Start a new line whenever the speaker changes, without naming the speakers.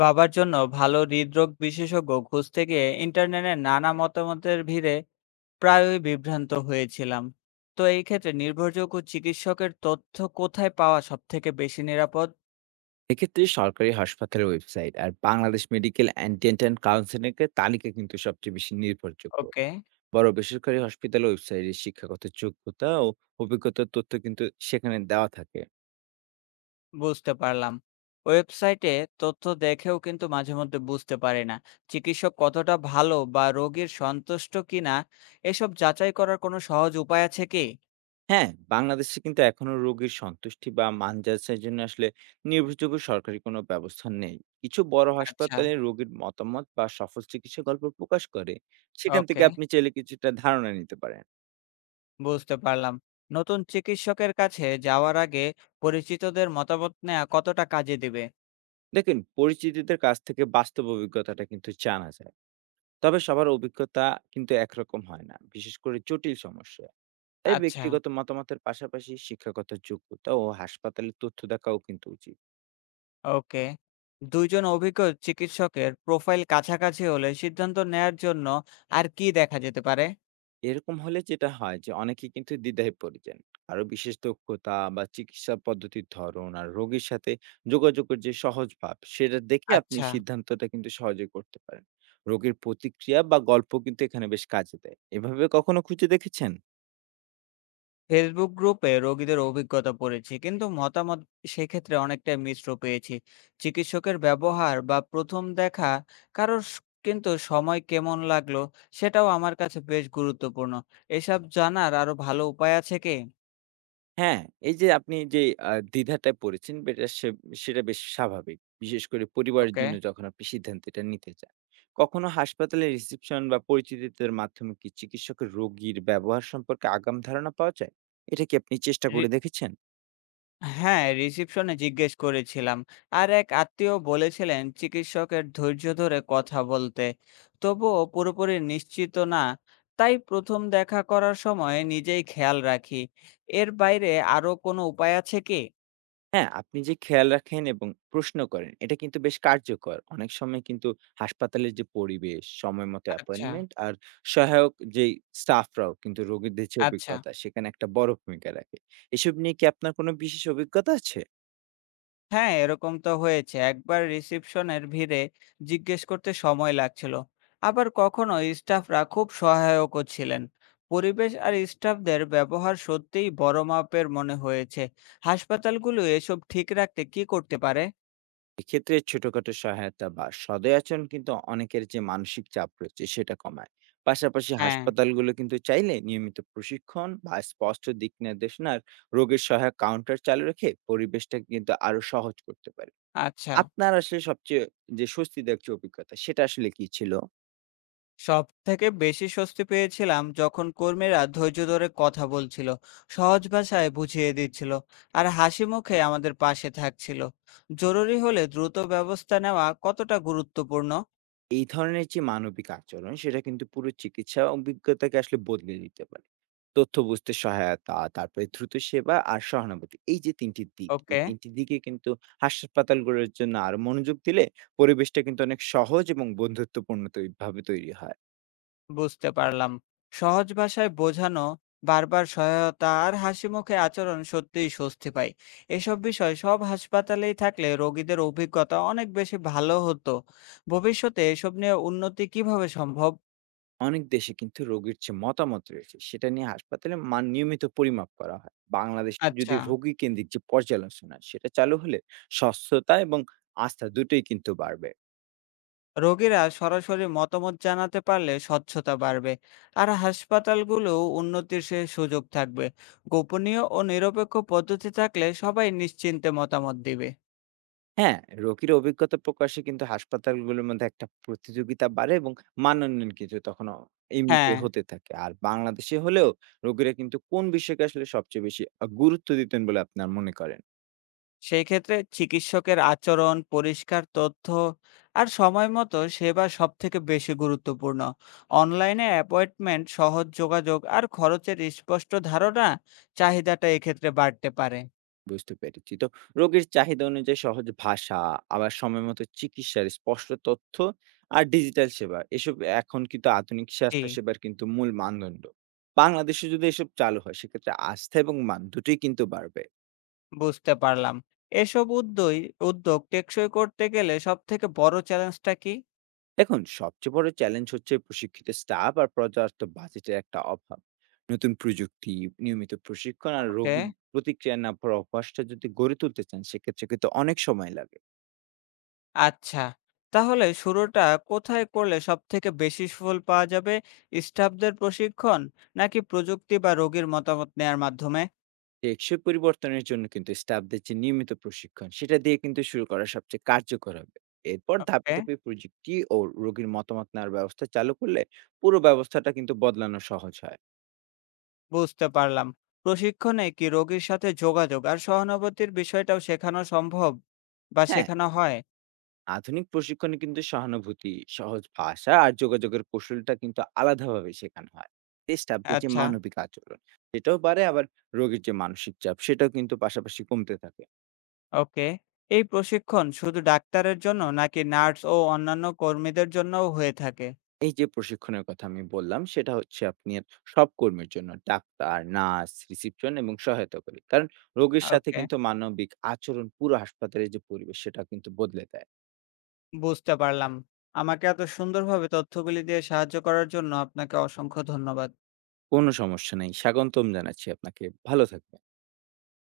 বাবার জন্য ভালো হৃদরোগ বিশেষজ্ঞ খুঁজতে গিয়ে ইন্টারনেটে নানা মতামতের ভিড়ে প্রায়ই বিভ্রান্ত হয়েছিলাম। তো এই ক্ষেত্রে নির্ভরযোগ্য চিকিৎসকের তথ্য কোথায় পাওয়া সব থেকে বেশি নিরাপদ?
এক্ষেত্রে সরকারি হাসপাতালের ওয়েবসাইট আর বাংলাদেশ মেডিকেল অ্যান্ড ডেন্টাল কাউন্সিলের তালিকা কিন্তু সবচেয়ে বেশি নির্ভরযোগ্য।
ওকে।
বড় বেসরকারি হসপিটাল ওয়েবসাইটে শিক্ষাগত যোগ্যতা ও অভিজ্ঞতার তথ্য কিন্তু সেখানে দেওয়া থাকে।
বুঝতে পারলাম। ওয়েবসাইটে তথ্য দেখেও কিন্তু মাঝে মধ্যে বুঝতে পারি না চিকিৎসক কতটা ভালো বা রোগীর সন্তুষ্ট কিনা। এসব যাচাই করার কোনো সহজ উপায় আছে কি?
হ্যাঁ, বাংলাদেশে কিন্তু এখনো রোগীর সন্তুষ্টি বা মান যাচাইয়ের জন্য আসলে নির্ভরযোগ্য সরকারি কোনো ব্যবস্থা নেই। কিছু বড়
আচ্ছা।
হাসপাতালে রোগীর মতামত বা সফল চিকিৎসা গল্প প্রকাশ করে। সেখান থেকে
ওকে।
আপনি চাইলে কিছুটা ধারণা নিতে পারেন।
বুঝতে পারলাম। নতুন চিকিৎসকের কাছে যাওয়ার আগে পরিচিতদের মতামত নেওয়া কতটা কাজে দিবে?
দেখেন, পরিচিতদের কাছ থেকে বাস্তব অভিজ্ঞতাটা কিন্তু জানা যায়। তবে সবার অভিজ্ঞতা কিন্তু একরকম হয় না, বিশেষ করে জটিল সমস্যা। তাই
আচ্ছা,
ব্যক্তিগত মতামতের পাশাপাশি শিক্ষাগত যোগ্যতা ও হাসপাতালের তথ্য দেখাও কিন্তু উচিত।
ওকে। ২ জন অভিজ্ঞ চিকিৎসকের প্রোফাইল কাছাকাছি হলে সিদ্ধান্ত নেয়ার জন্য আর কি দেখা যেতে পারে?
এরকম হলে যেটা হয় যে, অনেকে কিন্তু দ্বিধায় পড়ে যান। আরো বিশেষ দক্ষতা বা চিকিৎসা পদ্ধতির ধরন আর রোগীর সাথে যোগাযোগের যে সহজ ভাব সেটা দেখে আপনি
আচ্ছা।
সিদ্ধান্তটা কিন্তু সহজে করতে পারেন। রোগীর প্রতিক্রিয়া বা গল্প কিন্তু এখানে বেশ কাজে দেয়। এভাবে কখনো খুঁজে দেখেছেন?
ফেসবুক গ্রুপে রোগীদের অভিজ্ঞতা পড়েছি, কিন্তু মতামত সেক্ষেত্রে অনেকটা মিশ্র পেয়েছি। চিকিৎসকের ব্যবহার বা প্রথম দেখা কারোর স- কিন্তু সময় কেমন লাগলো সেটাও আমার কাছে বেশ গুরুত্বপূর্ণ। এসব জানার আরো ভালো উপায় আছে কি?
হ্যাঁ, এই যে আপনি যে দ্বিধাটায় পড়েছেন বেটা সে সেটা বেশ স্বাভাবিক। বিশেষ করে পরিবারের
ওকে।
জন্য যখন আপনি সিদ্ধান্তটা নিতে চান। কখনো হাসপাতালের রিসেপশন বা পরিচিতিদের মাধ্যমে কি চিকিৎসকের রোগীর ব্যবহার সম্পর্কে আগাম ধারণা পাওয়া যায়? এটা কি আপনি চেষ্টা করে দেখেছেন?
হ্যাঁ, রিসেপশনে জিজ্ঞেস করেছিলাম। আর এক আত্মীয় বলেছিলেন চিকিৎসকের ধৈর্য ধরে কথা বলতে। তবুও পুরোপুরি নিশ্চিত না। তাই ১ম দেখা করার সময় নিজেই খেয়াল রাখি। এর বাইরে আরো কোনো উপায় আছে কি?
হ্যাঁ, আপনি যে খেয়াল রাখেন এবং প্রশ্ন করেন, এটা কিন্তু বেশ কার্যকর। অনেক সময় কিন্তু হাসপাতালের যে পরিবেশ, সময় মতো
আচ্ছা,
অ্যাপয়েন্টমেন্ট আর সহায়ক যেই স্টাফরাও কিন্তু রোগীদের যে
আচ্ছা।
অভিজ্ঞতা, সেখানে একটা বড় ভূমিকা রাখে। এসব নিয়ে কি আপনার কোনো বিশেষ অভিজ্ঞতা আছে?
হ্যাঁ, এরকম তো হয়েছে। একবার রিসেপশনের ভিড়ে জিজ্ঞেস করতে সময় লাগছিল। আবার কখনো স্টাফরা খুব সহায়কও ছিলেন। পরিবেশ আর স্টাফদের ব্যবহার সত্যিই বড় মাপের মনে হয়েছে। হাসপাতালগুলো এসব ঠিক রাখতে কি করতে পারে?
এক্ষেত্রে ছোটখাটো সহায়তা বা সদয় আচরণ কিন্তু অনেকের যে মানসিক চাপ রয়েছে, সেটা কমায়। পাশাপাশি
হ্যাঁ,
হাসপাতালগুলো কিন্তু চাইলে নিয়মিত প্রশিক্ষণ বা স্পষ্ট দিক নির্দেশনার রোগের সহায়ক কাউন্টার চালু রেখে পরিবেশটাকে কিন্তু আরো সহজ করতে পারে।
আচ্ছা।
আপনার আসলে সবচেয়ে যে স্বস্তিদায়ক যে অভিজ্ঞতা সেটা আসলে কি ছিল?
সবথেকে বেশি স্বস্তি পেয়েছিলাম যখন কর্মীরা ধৈর্য ধরে কথা বলছিল, সহজ ভাষায় বুঝিয়ে দিচ্ছিল আর হাসি মুখে আমাদের পাশে থাকছিল। জরুরি হলে দ্রুত ব্যবস্থা নেওয়া কতটা গুরুত্বপূর্ণ।
এই ধরনের যে মানবিক আচরণ সেটা কিন্তু পুরো চিকিৎসা অভিজ্ঞতাকে আসলে বদলে দিতে পারে। তথ্য বুঝতে সহায়তা, তারপরে দ্রুত সেবা আর সহানুভূতি। এই যে ৩ টি দিক, এই
ওকে।
৩ টি দিকে কিন্তু হাসপাতালগুলোর জন্য আরো মনোযোগ দিলে পরিবেশটা কিন্তু অনেক সহজ এবং বন্ধুত্বপূর্ণ ভাবে তৈরি হয়।
বুঝতে পারলাম। সহজ ভাষায় বোঝানো, বারবার সহায়তা আর হাসি মুখে আচরণ সত্যিই স্বস্তি পাই। এসব বিষয় সব হাসপাতালেই থাকলে রোগীদের অভিজ্ঞতা অনেক বেশি ভালো হতো। ভবিষ্যতে এসব নিয়ে উন্নতি কিভাবে সম্ভব?
অনেক দেশে কিন্তু রোগীর যে মতামত রয়েছে সেটা নিয়ে হাসপাতালে মান নিয়মিত পরিমাপ করা হয়। বাংলাদেশে যদি
আচ্ছা।
রোগী কেন্দ্রিক যে পর্যালোচনা সেটা চালু হলে স্বচ্ছতা এবং আস্থা দুটোই কিন্তু বাড়বে।
রোগীরা সরাসরি মতামত জানাতে পারলে স্বচ্ছতা বাড়বে, আর হাসপাতালগুলো উন্নতির সে সুযোগ থাকবে। গোপনীয় ও নিরপেক্ষ পদ্ধতি থাকলে সবাই নিশ্চিন্তে মতামত দিবে।
হ্যাঁ, রোগীর অভিজ্ঞতা প্রকাশে কিন্তু হাসপাতালগুলোর মধ্যে একটা প্রতিযোগিতা বাড়ে এবং মানোন্নয়ন কিন্তু তখন এমনিতে
হ্যাঁ।
হতে থাকে। আর বাংলাদেশে হলেও রোগীরা কিন্তু কোন বিষয়কে আসলে সবচেয়ে বেশি গুরুত্ব দিতেন বলে আপনার মনে করেন?
সেই ক্ষেত্রে চিকিৎসকের আচরণ, পরিষ্কার তথ্য আর সময় মতো সেবা সব থেকে বেশি গুরুত্বপূর্ণ। অনলাইনে অ্যাপয়েন্টমেন্ট, সহজ যোগাযোগ আর খরচের স্পষ্ট ধারণা চাহিদাটা এক্ষেত্রে বাড়তে পারে।
বুঝতে পেরেছি। তো রোগীর চাহিদা অনুযায়ী সহজ ভাষা, আবার সময়মতো চিকিৎসার স্পষ্ট তথ্য আর ডিজিটাল সেবা, এসব এখন কিন্তু আধুনিক
জি।
স্বাস্থ্যসেবার কিন্তু মূল মানদণ্ড। বাংলাদেশে যদি এসব চালু হয় সেক্ষেত্রে আস্থা এবং মান দুটোই কিন্তু বাড়বে।
বুঝতে পারলাম। এসব উদ্যোই উদ্যোগ টেকসই করতে গেলে সবথেকে বড় চ্যালেঞ্জটা কি?
এখন সবচেয়ে বড় চ্যালেঞ্জ হচ্ছে প্রশিক্ষিত স্টাফ আর পর্যাপ্ত বাজেটের একটা অভাব। নতুন প্রযুক্তি, নিয়মিত প্রশিক্ষণ আর
ওকে,
রোগীর প্রতিক্রিয়া না পড়া অভ্যাসটা যদি গড়ে তুলতে চান সেক্ষেত্রে কিন্তু অনেক সময় লাগে।
আচ্ছা। তাহলে শুরুটা কোথায় করলে সবথেকে বেশি সুফল পাওয়া যাবে? স্টাফদের প্রশিক্ষণ, নাকি প্রযুক্তি বা রোগীর মতামত নেয়ার মাধ্যমে?
টেকসই পরিবর্তনের জন্য কিন্তু স্টাফদের যে নিয়মিত প্রশিক্ষণ সেটা দিয়ে কিন্তু শুরু করা সবচেয়ে কার্যকর হবে। এরপর ধাপে
ওকে,
ধাপে প্রযুক্তি ও রোগীর মতামত নেওয়ার ব্যবস্থা চালু করলে পুরো ব্যবস্থাটা কিন্তু বদলানো সহজ হয়।
বুঝতে পারলাম। প্রশিক্ষণে কি রোগীর সাথে যোগাযোগ আর সহানুভূতির বিষয়টাও শেখানো সম্ভব বা
হ্যাঁ,
শেখানো হয়?
আধুনিক প্রশিক্ষণে কিন্তু সহানুভূতি, সহজ ভাষা আর যোগাযোগের কৌশলটা কিন্তু আলাদাভাবে শেখানো হয়। এতে স্টাফদের যে
আচ্ছা।
মানবিক আচরণ সেটাও বাড়ে, আবার রোগীর যে মানসিক চাপ সেটাও কিন্তু পাশাপাশি কমতে থাকে।
ওকে। এই প্রশিক্ষণ শুধু ডাক্তারের জন্য নাকি নার্স ও অন্যান্য কর্মীদের জন্যও হয়ে থাকে?
এই যে প্রশিক্ষণের কথা আমি বললাম সেটা হচ্ছে আপনার সব কর্মীর জন্য — ডাক্তার, নার্স, রিসিপশন এবং সহায়তা করি। কারণ রোগীর সাথে
ওকে,
কিন্তু মানবিক আচরণ পুরো হাসপাতালের যে পরিবেশ সেটা কিন্তু বদলে দেয়।
বুঝতে পারলাম। আমাকে এত সুন্দরভাবে তথ্যগুলি দিয়ে সাহায্য করার জন্য আপনাকে অসংখ্য ধন্যবাদ।
কোনো সমস্যা নেই। স্বাগতম জানাচ্ছি আপনাকে। ভালো থাকবেন।